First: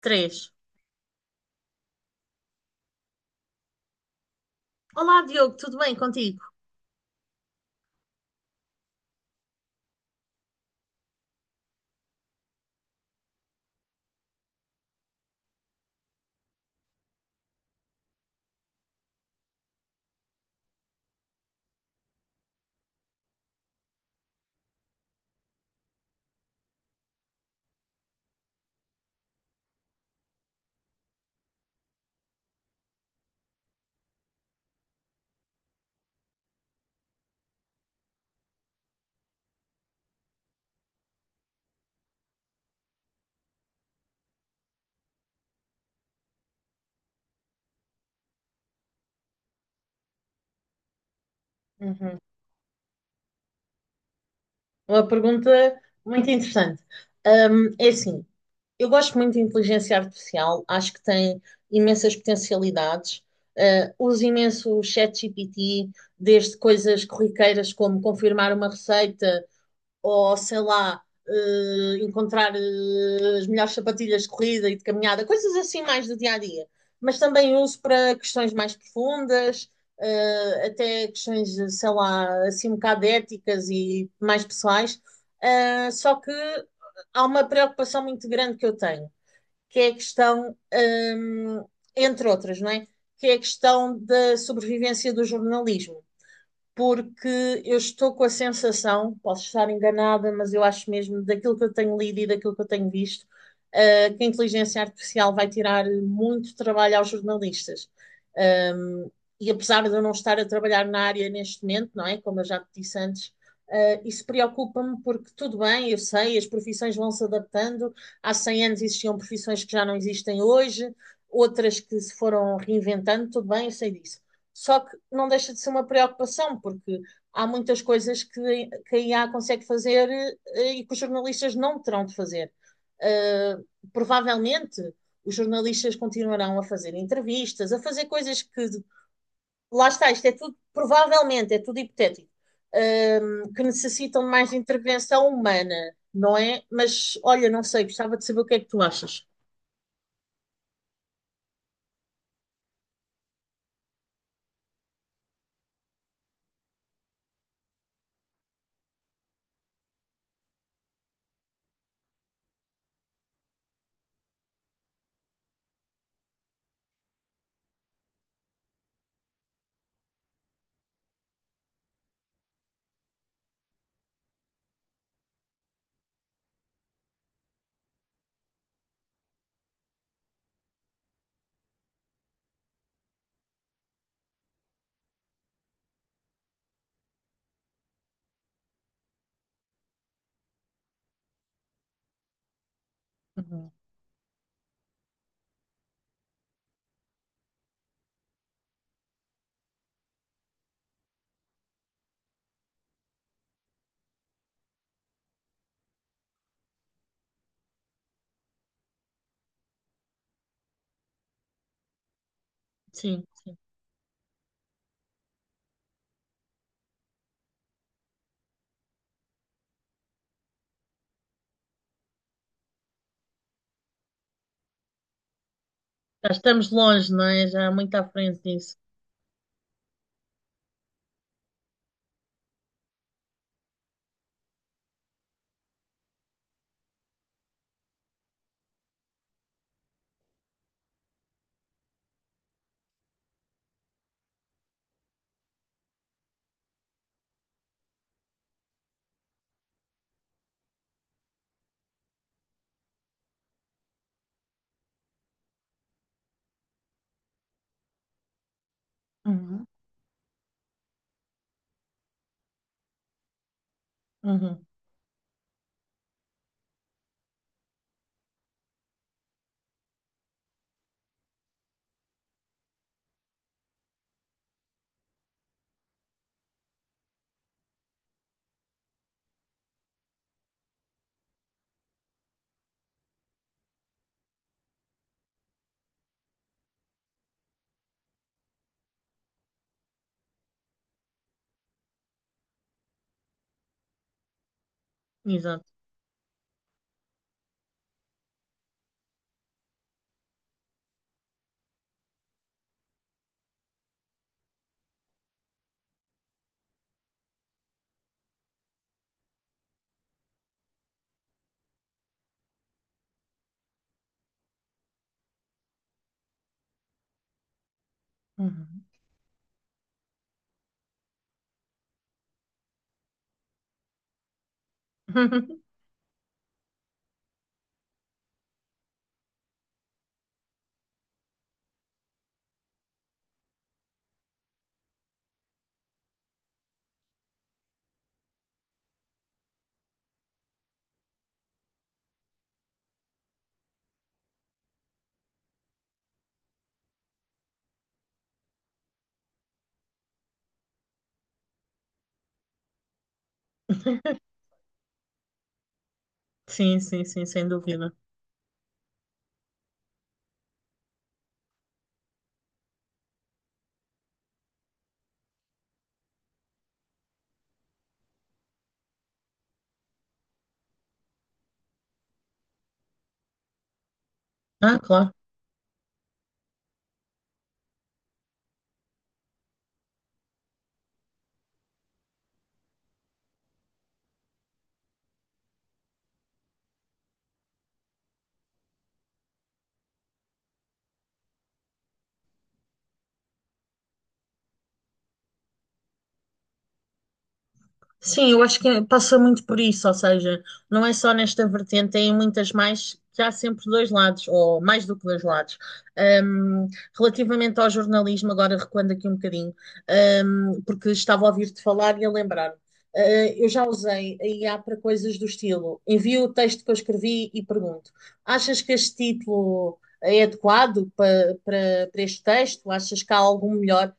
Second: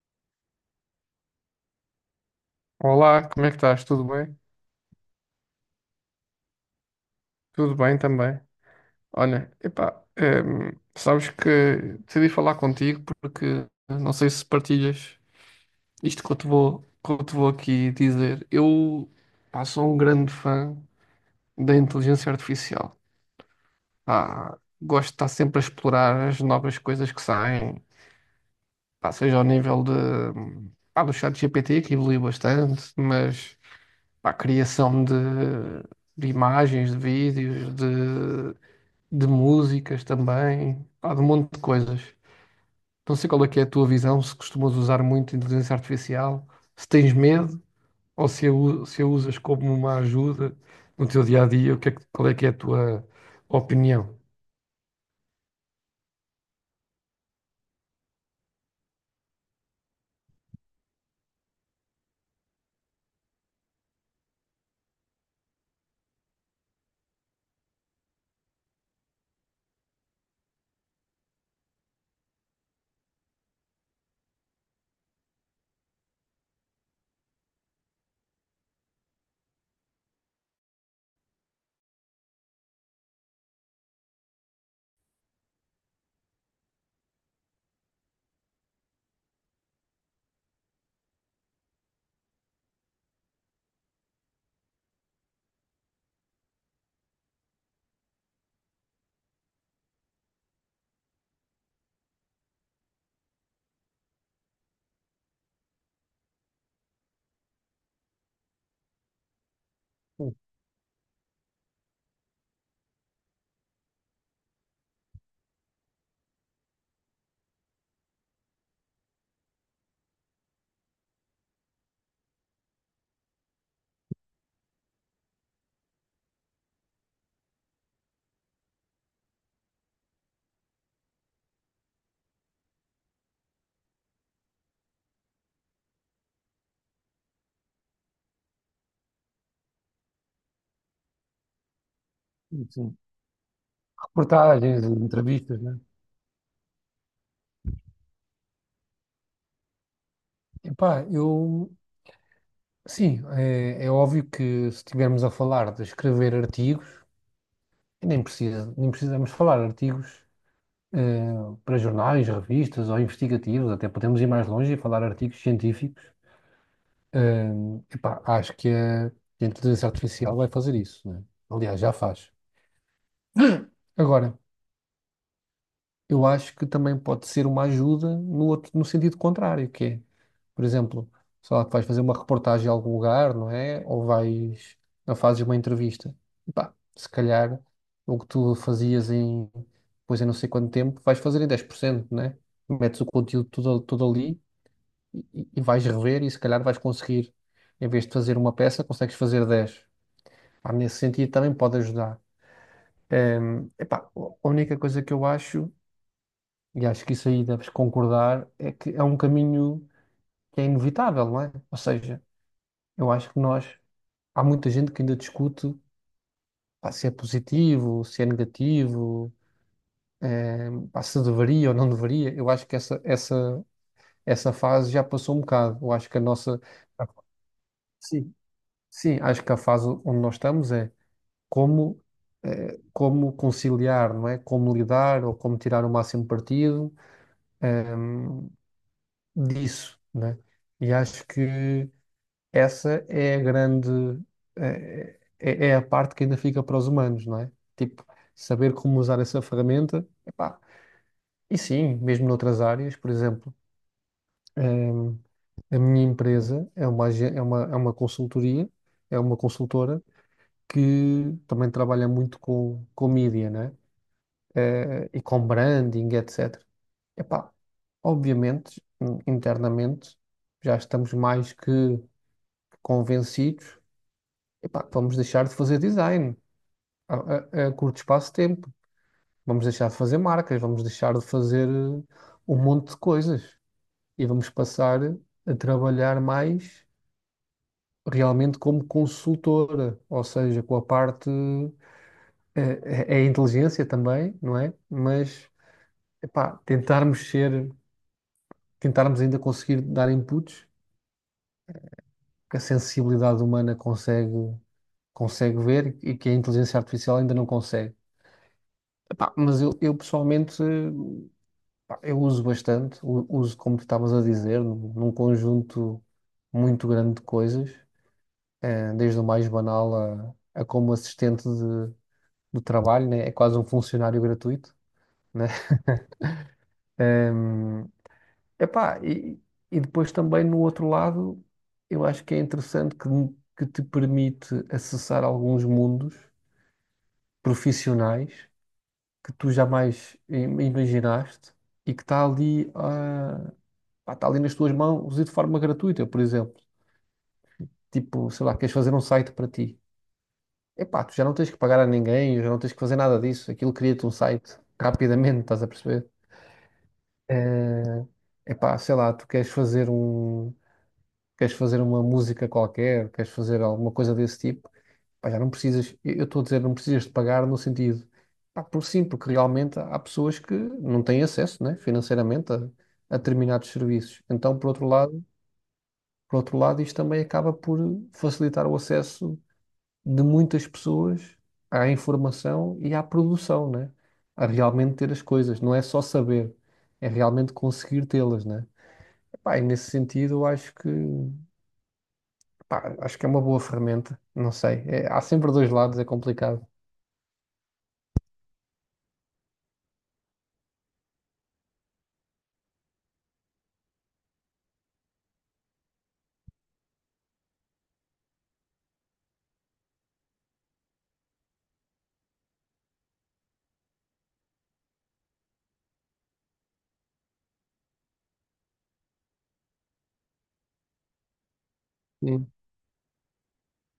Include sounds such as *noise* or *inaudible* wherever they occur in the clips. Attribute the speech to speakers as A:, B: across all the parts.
A: Três.
B: Olá, como é que estás? Tudo bem?
A: Olá, Diogo, tudo bem contigo?
B: Tudo bem também. Olha, epá, sabes que decidi falar contigo porque não sei se partilhas isto que eu te vou aqui dizer. Eu, pá, sou um grande fã da inteligência artificial. Pá, gosto de estar sempre a explorar as novas coisas que saem, pá, seja ao nível de, pá, do ChatGPT, que evoluiu bastante, mas para a criação de imagens, de vídeos, de músicas também, pá, de um monte de coisas. Não sei qual é que é a tua visão, se costumas usar muito inteligência artificial, se tens medo ou se a, se a usas como uma ajuda no teu dia a dia, o que é que-
A: Uhum.
B: qual é que é a tua opinião?
A: Uma pergunta muito interessante. É assim, eu gosto muito de inteligência artificial, acho que tem imensas potencialidades. Ah, uso imenso o ChatGPT, desde coisas corriqueiras como confirmar uma receita, ou sei lá, encontrar as melhores sapatilhas de corrida e de caminhada, coisas assim mais do dia a dia. Mas também uso para questões mais profundas, até questões, sei lá, assim um bocado éticas e mais pessoais. Só que há uma preocupação muito grande que eu tenho, que é a questão, entre outras, não é? Que é a questão da sobrevivência do jornalismo porque eu estou com a sensação, posso estar enganada, mas eu acho mesmo, daquilo que eu tenho lido e daquilo que eu tenho visto, que a inteligência artificial vai tirar muito trabalho aos jornalistas. Um, e apesar de eu não estar a trabalhar na área neste momento, não é? Como eu já te disse antes, isso preocupa-me porque tudo bem, eu sei, as profissões vão se adaptando. Há 100 anos existiam profissões que já não existem hoje, outras que se foram reinventando, tudo bem, eu sei disso. Só que não deixa de ser uma preocupação, porque há muitas coisas que a IA consegue fazer e que os jornalistas não terão de fazer. Uh, provavelmente os jornalistas continuarão a fazer entrevistas, a fazer coisas que, lá está, isto é tudo, provavelmente, é tudo hipotético,
B: Enfim,
A: que necessitam de mais
B: reportagens,
A: intervenção
B: entrevistas,
A: humana,
B: né?
A: não é? Mas, olha, não sei, gostava de saber o que é que tu achas.
B: Epá, eu sim, é, é óbvio que se estivermos a falar de escrever artigos, nem precisamos falar artigos. Eh, para jornais, revistas ou investigativos, até podemos ir mais longe e falar artigos científicos. Eh, epá, acho que que a inteligência artificial vai fazer isso, né? Aliás, já faz. Agora, eu acho que também pode ser uma ajuda no outro, no sentido contrário, que é, por exemplo, sei lá, que vais fazer uma reportagem em algum lugar, não é? Ou vais, ou fazes uma entrevista. Epá, se calhar o que tu fazias em, pois em não sei quanto tempo, vais fazer em 10%, né? Metes o conteúdo
A: Uhum.
B: todo ali e, vais rever e se calhar vais conseguir, em vez de fazer uma peça, consegues fazer dez. Pá, nesse sentido também pode ajudar. Epá, a única coisa que eu acho, e acho que isso aí deves concordar, é que é um caminho que é inevitável, não é? Ou seja, eu
A: Sim,
B: acho que
A: sim.
B: nós, há muita gente que ainda discute, pá, se é positivo, se é negativo, pá, se deveria ou não deveria. Eu acho que essa fase já passou um bocado. Eu acho que a
A: Já
B: nossa.
A: estamos longe, não é? Já muito à
B: Sim,
A: frente disso.
B: sim, acho que a fase onde nós estamos é como, eh, como conciliar, não é? Como lidar ou como tirar o máximo partido, ehm, disso, né? E acho que essa é a grande, eh, é a parte que ainda fica para os humanos, não é? Tipo, saber como usar essa ferramenta, epá. E sim, mesmo noutras áreas, por exemplo, ehm, a minha empresa é uma, agen- é uma consultoria, é uma
A: Uhum.
B: consultora que também trabalha muito com mídia, né?
A: Uhum.
B: Eh, e com branding, etc. Epá, obviamente, internamente, já estamos mais que convencidos, epá, que vamos deixar de fazer design a, a curto espaço de tempo. Vamos deixar de fazer marcas, vamos deixar de fazer eh, um monte de coisas e vamos passar a trabalhar mais realmente como consultora, ou seja, com a parte é, é inteligência também, não é? Mas
A: Exato.
B: epá, tentarmos ainda conseguir dar inputs que a sensibilidade humana consegue, consegue ver e que a inteligência artificial ainda não consegue. Epá, mas eu pessoalmente, eh, pá, eu uso bastante, uso como tu estavas a dizer, num conjunto muito grande de coisas,
A: Uhum.
B: eh, desde o mais banal a como assistente de, do trabalho, né? É quase um funcionário gratuito, né?
A: *laughs*
B: *laughs* Epá, e depois também no outro lado, eu acho que é interessante que te permite acessar alguns mundos profissionais que tu jamais imaginaste e que está ali, ah, pá, está ali nas tuas mãos e de forma gratuita, por exemplo. Tipo, sei lá, queres fazer um site para ti. Epá, tu já não tens que pagar a ninguém, já não tens que fazer nada disso. Aquilo cria-te um site rapidamente, estás a perceber?
A: Sim, sim, sim, sem
B: é
A: dúvida.
B: Epá, sei lá, tu queres fazer um queres fazer uma música qualquer, queres fazer alguma coisa desse tipo, pá, já não precisas, eu estou a dizer, não precisas de pagar no sentido, pá, por sim, porque realmente há pessoas que não têm acesso, né, financeiramente a determinados serviços. Então,
A: Ah, claro.
B: por outro lado, isto também acaba por facilitar o acesso de muitas pessoas à informação e à produção, né? A realmente ter as coisas, não é só saber, é realmente conseguir tê-las, né? Pá, e nesse sentido, eu acho que Pá, acho que é uma boa ferramenta, não sei. Há sempre dois lados, é complicado.
A: Sim, eu acho que passa muito por isso, ou seja, não é só nesta vertente, tem muitas mais que há sempre dois lados, ou mais do que dois lados. Um, relativamente ao jornalismo, agora recuando aqui um bocadinho, porque estava a ouvir-te falar e a lembrar. Eu já usei a IA para coisas do estilo. Envio o texto que eu escrevi e pergunto: achas que este título é adequado para este
B: Sim.
A: texto? Achas que há algum melhor?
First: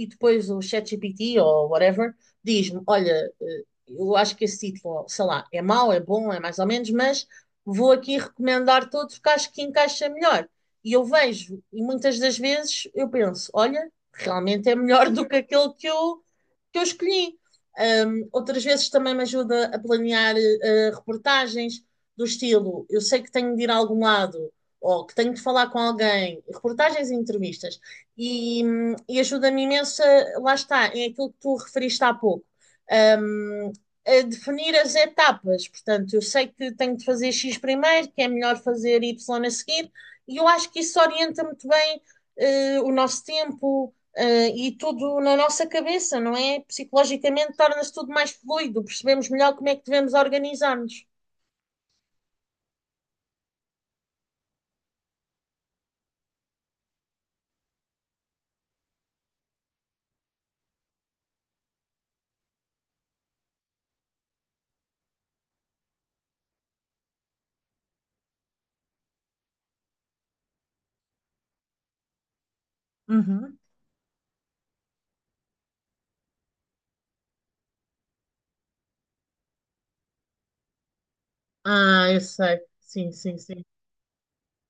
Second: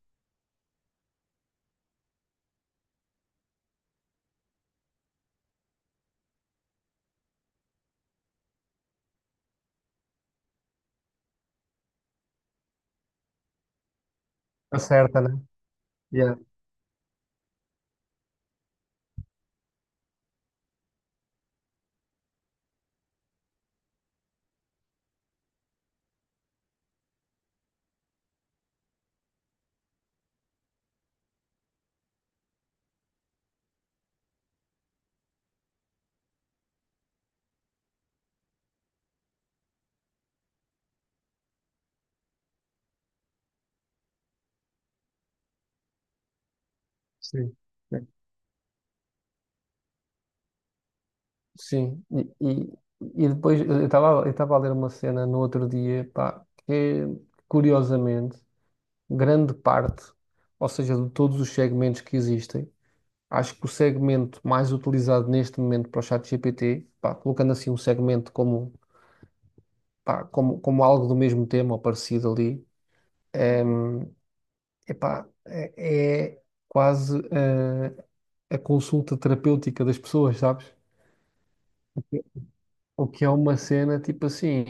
A: E depois o ChatGPT ou whatever diz-me: Olha, eu acho que esse título, sei lá, é mau, é bom, é mais ou menos, mas vou aqui recomendar todos que acho que encaixa melhor. E eu vejo, e muitas das vezes eu penso: Olha, realmente é melhor
B: Acerta,
A: do que
B: né?
A: aquele que eu,
B: Yeah,
A: que eu escolhi. Outras vezes também me ajuda a planear reportagens do estilo: eu sei que tenho de ir a algum lado ou que tenho de falar com alguém, reportagens e entrevistas, e ajuda-me imenso, lá está, é aquilo que tu referiste há pouco, hum, a definir as etapas. Portanto, eu sei que tenho de fazer X primeiro, que é melhor fazer Y a seguir, e eu acho que isso orienta muito bem, o nosso tempo, e tudo na nossa cabeça, não é?
B: sim.
A: Psicologicamente torna-se
B: É.
A: tudo mais fluido, percebemos melhor como é que devemos organizar-nos.
B: Sim, e depois eu estava a ler uma cena no outro dia, pá, que é, curiosamente, grande parte, ou seja, de todos os segmentos que existem, acho que o segmento mais utilizado neste momento para o ChatGPT, pá, colocando assim um segmento como, pá, como algo do mesmo tema ou parecido ali,
A: Uhum.
B: é, Epá, é, é quase eh, consulta terapêutica das pessoas, sabes?
A: Ah, eu sei.
B: O
A: Sim,
B: que é
A: sim,
B: uma
A: sim.
B: cena tipo assim,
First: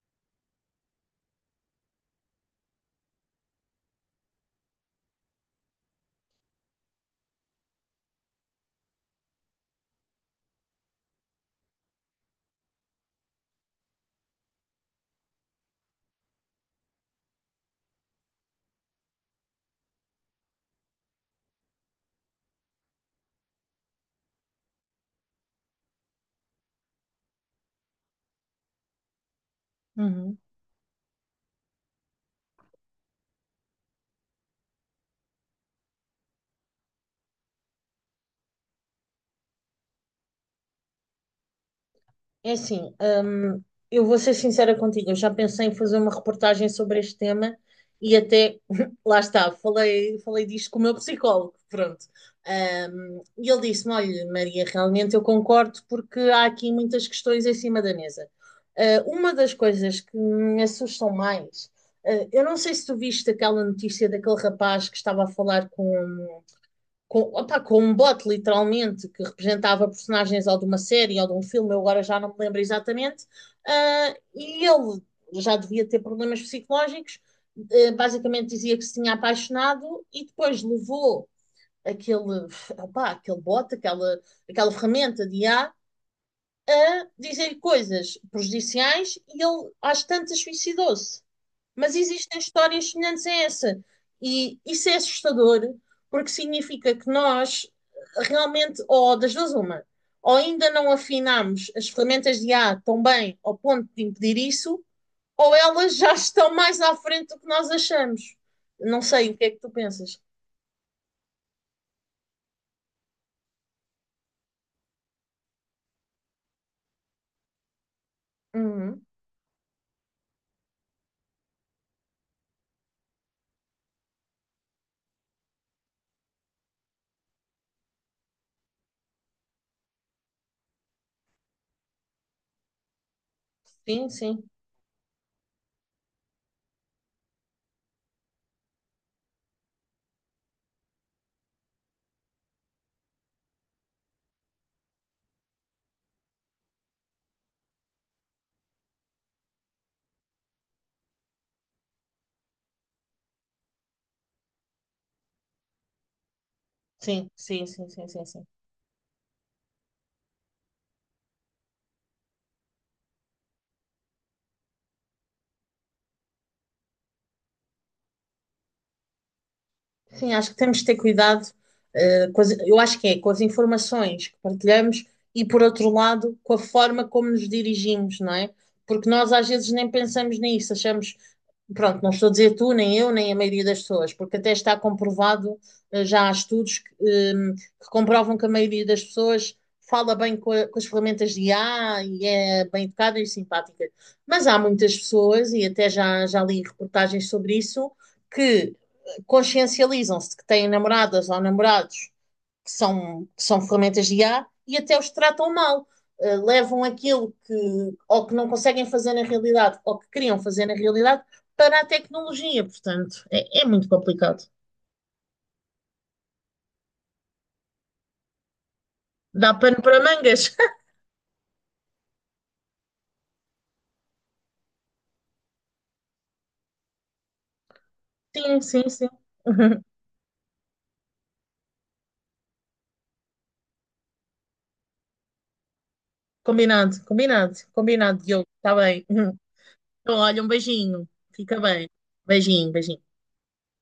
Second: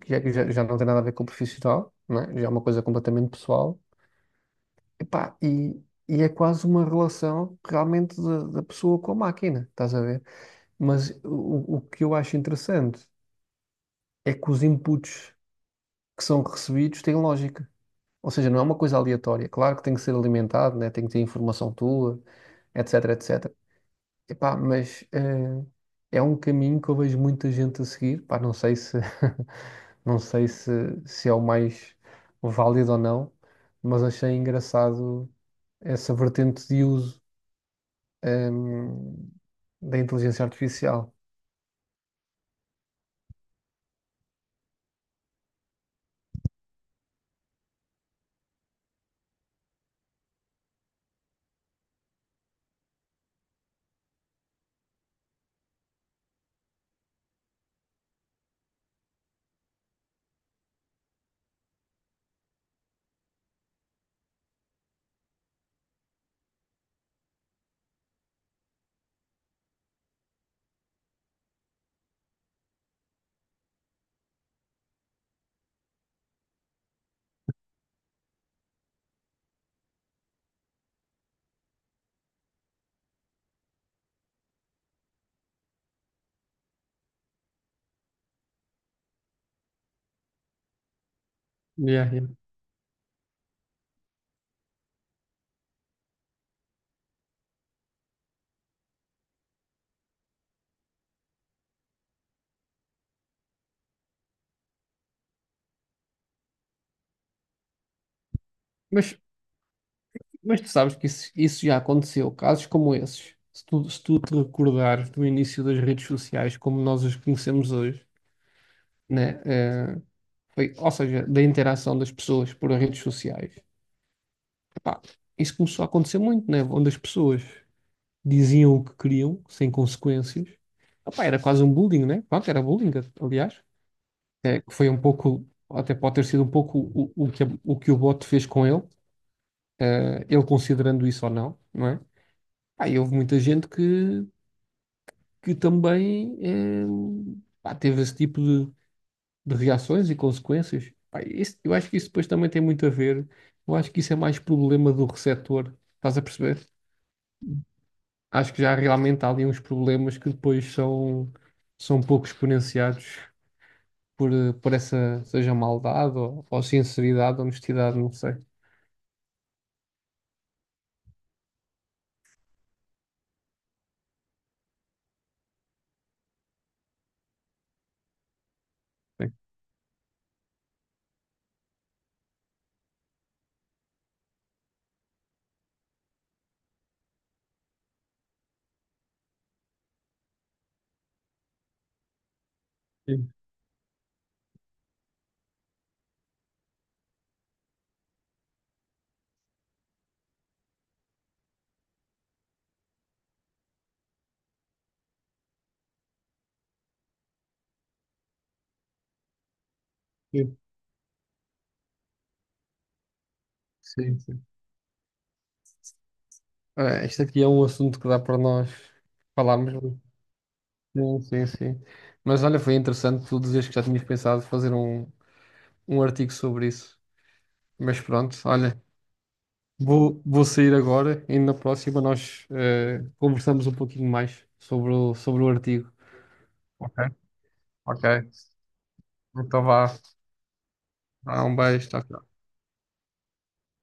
B: que já não tem nada a ver com o profissional, não é? Já é uma coisa completamente pessoal. Epá, e é quase uma relação realmente da, da pessoa com a máquina, estás a ver? Mas o que eu acho interessante é que os inputs que são recebidos têm lógica. Ou seja, não é uma coisa aleatória. Claro que tem que ser alimentado, né? Tem que ter informação tua etc, etc. Epá, mas eh, é um caminho que eu vejo muita gente a seguir. Pá, não sei se *laughs* não
A: Uhum.
B: sei se, se é o mais válido ou não, mas achei engraçado essa vertente de uso ehm, da inteligência artificial.
A: É assim, eu vou ser sincera contigo, eu já pensei em fazer uma reportagem sobre este tema e até, *laughs* lá está, falei disto com o meu psicólogo, pronto. E ele disse-me, olha, Maria, realmente eu concordo porque há aqui muitas questões em cima da mesa. Ah, uma das coisas que me assustam mais, eu não sei se tu viste aquela notícia daquele rapaz que estava a falar com, opá, com um bot, literalmente, que representava personagens ou de uma série ou de um filme, eu agora já não me lembro exatamente, e ele já devia ter problemas psicológicos, basicamente dizia que se tinha apaixonado e depois levou aquele, opá, aquele bot, aquela ferramenta de IA, a dizer coisas prejudiciais e ele às tantas suicidou-se. Mas
B: Yeah, yeah.
A: existem histórias semelhantes a essa. E isso é assustador, porque significa que nós realmente, ou das duas uma, ou ainda não afinamos as ferramentas de IA tão bem ao ponto de impedir isso, ou elas já estão mais à frente do que nós achamos. Não
B: Mas,
A: sei, o que é que tu pensas?
B: mas tu sabes que isso já aconteceu, casos como esses. Se tu te recordares do início das redes sociais como nós as conhecemos hoje,
A: Uhum.
B: né? Eh, foi, ou seja, da interação das pessoas por redes sociais. Pá, isso começou a acontecer muito, né? Onde as pessoas diziam o que queriam, sem consequências. Ah, pá, era quase um bullying, né? Pronto, era bullying, aliás.
A: Sim, sim,
B: É, que foi um pouco, até pode ter sido um pouco o que o bot fez com ele, eh, ele considerando isso ou não, não é? Pá, e houve muita gente que também eh, pá, teve esse tipo de reações e consequências. Pá, eu acho que isso depois também tem muito a ver. Eu acho que isso é mais problema do receptor, estás a perceber?
A: sim, sim, sim, sim, sim, sim.
B: Acho que já realmente há ali uns problemas que depois são, são pouco exponenciados por, eh, por essa, seja maldade ou sinceridade, honestidade, não sei.
A: Sim, acho que temos de ter cuidado, com eu acho que é com as informações que partilhamos e, por outro lado, com a forma como nos dirigimos, não é? Porque nós
B: Sim,
A: às vezes nem pensamos nisso, achamos. Pronto, não estou a dizer tu, nem eu, nem a maioria das pessoas, porque até está comprovado, já há estudos que comprovam que a maioria das pessoas fala bem com, com as ferramentas de IA e é bem educada e
B: sim,
A: simpática. Mas há muitas pessoas, e até já li reportagens sobre isso, que consciencializam-se de que têm namoradas ou namorados que são ferramentas de IA e até os tratam mal. Levam aquilo que, ou que não conseguem fazer na realidade, ou que queriam
B: sim.
A: fazer na realidade, para a tecnologia, portanto, é muito
B: Sim,
A: complicado.
B: sim. Ah, este aqui é um assunto que dá para nós
A: Dá
B: falarmos.
A: pano para mangas. *laughs*
B: Sim, sim, sim. Mas olha, foi interessante tu dizeres que já tinhas pensado fazer um artigo sobre isso. Mas pronto,
A: Sim,
B: olha,
A: sim, sim. *laughs*
B: vou, vou sair agora e na próxima nós eh, conversamos um pouquinho mais sobre sobre o artigo.
A: Combinado,
B: Ok,
A: combinado, combinado,
B: ok.
A: Diogo. Está bem. *laughs*
B: Então vá.
A: Então, olha, um beijinho.
B: Vá, um
A: Fica bem.
B: beijo. Tchau, tchau.
A: Beijinho, beijinho.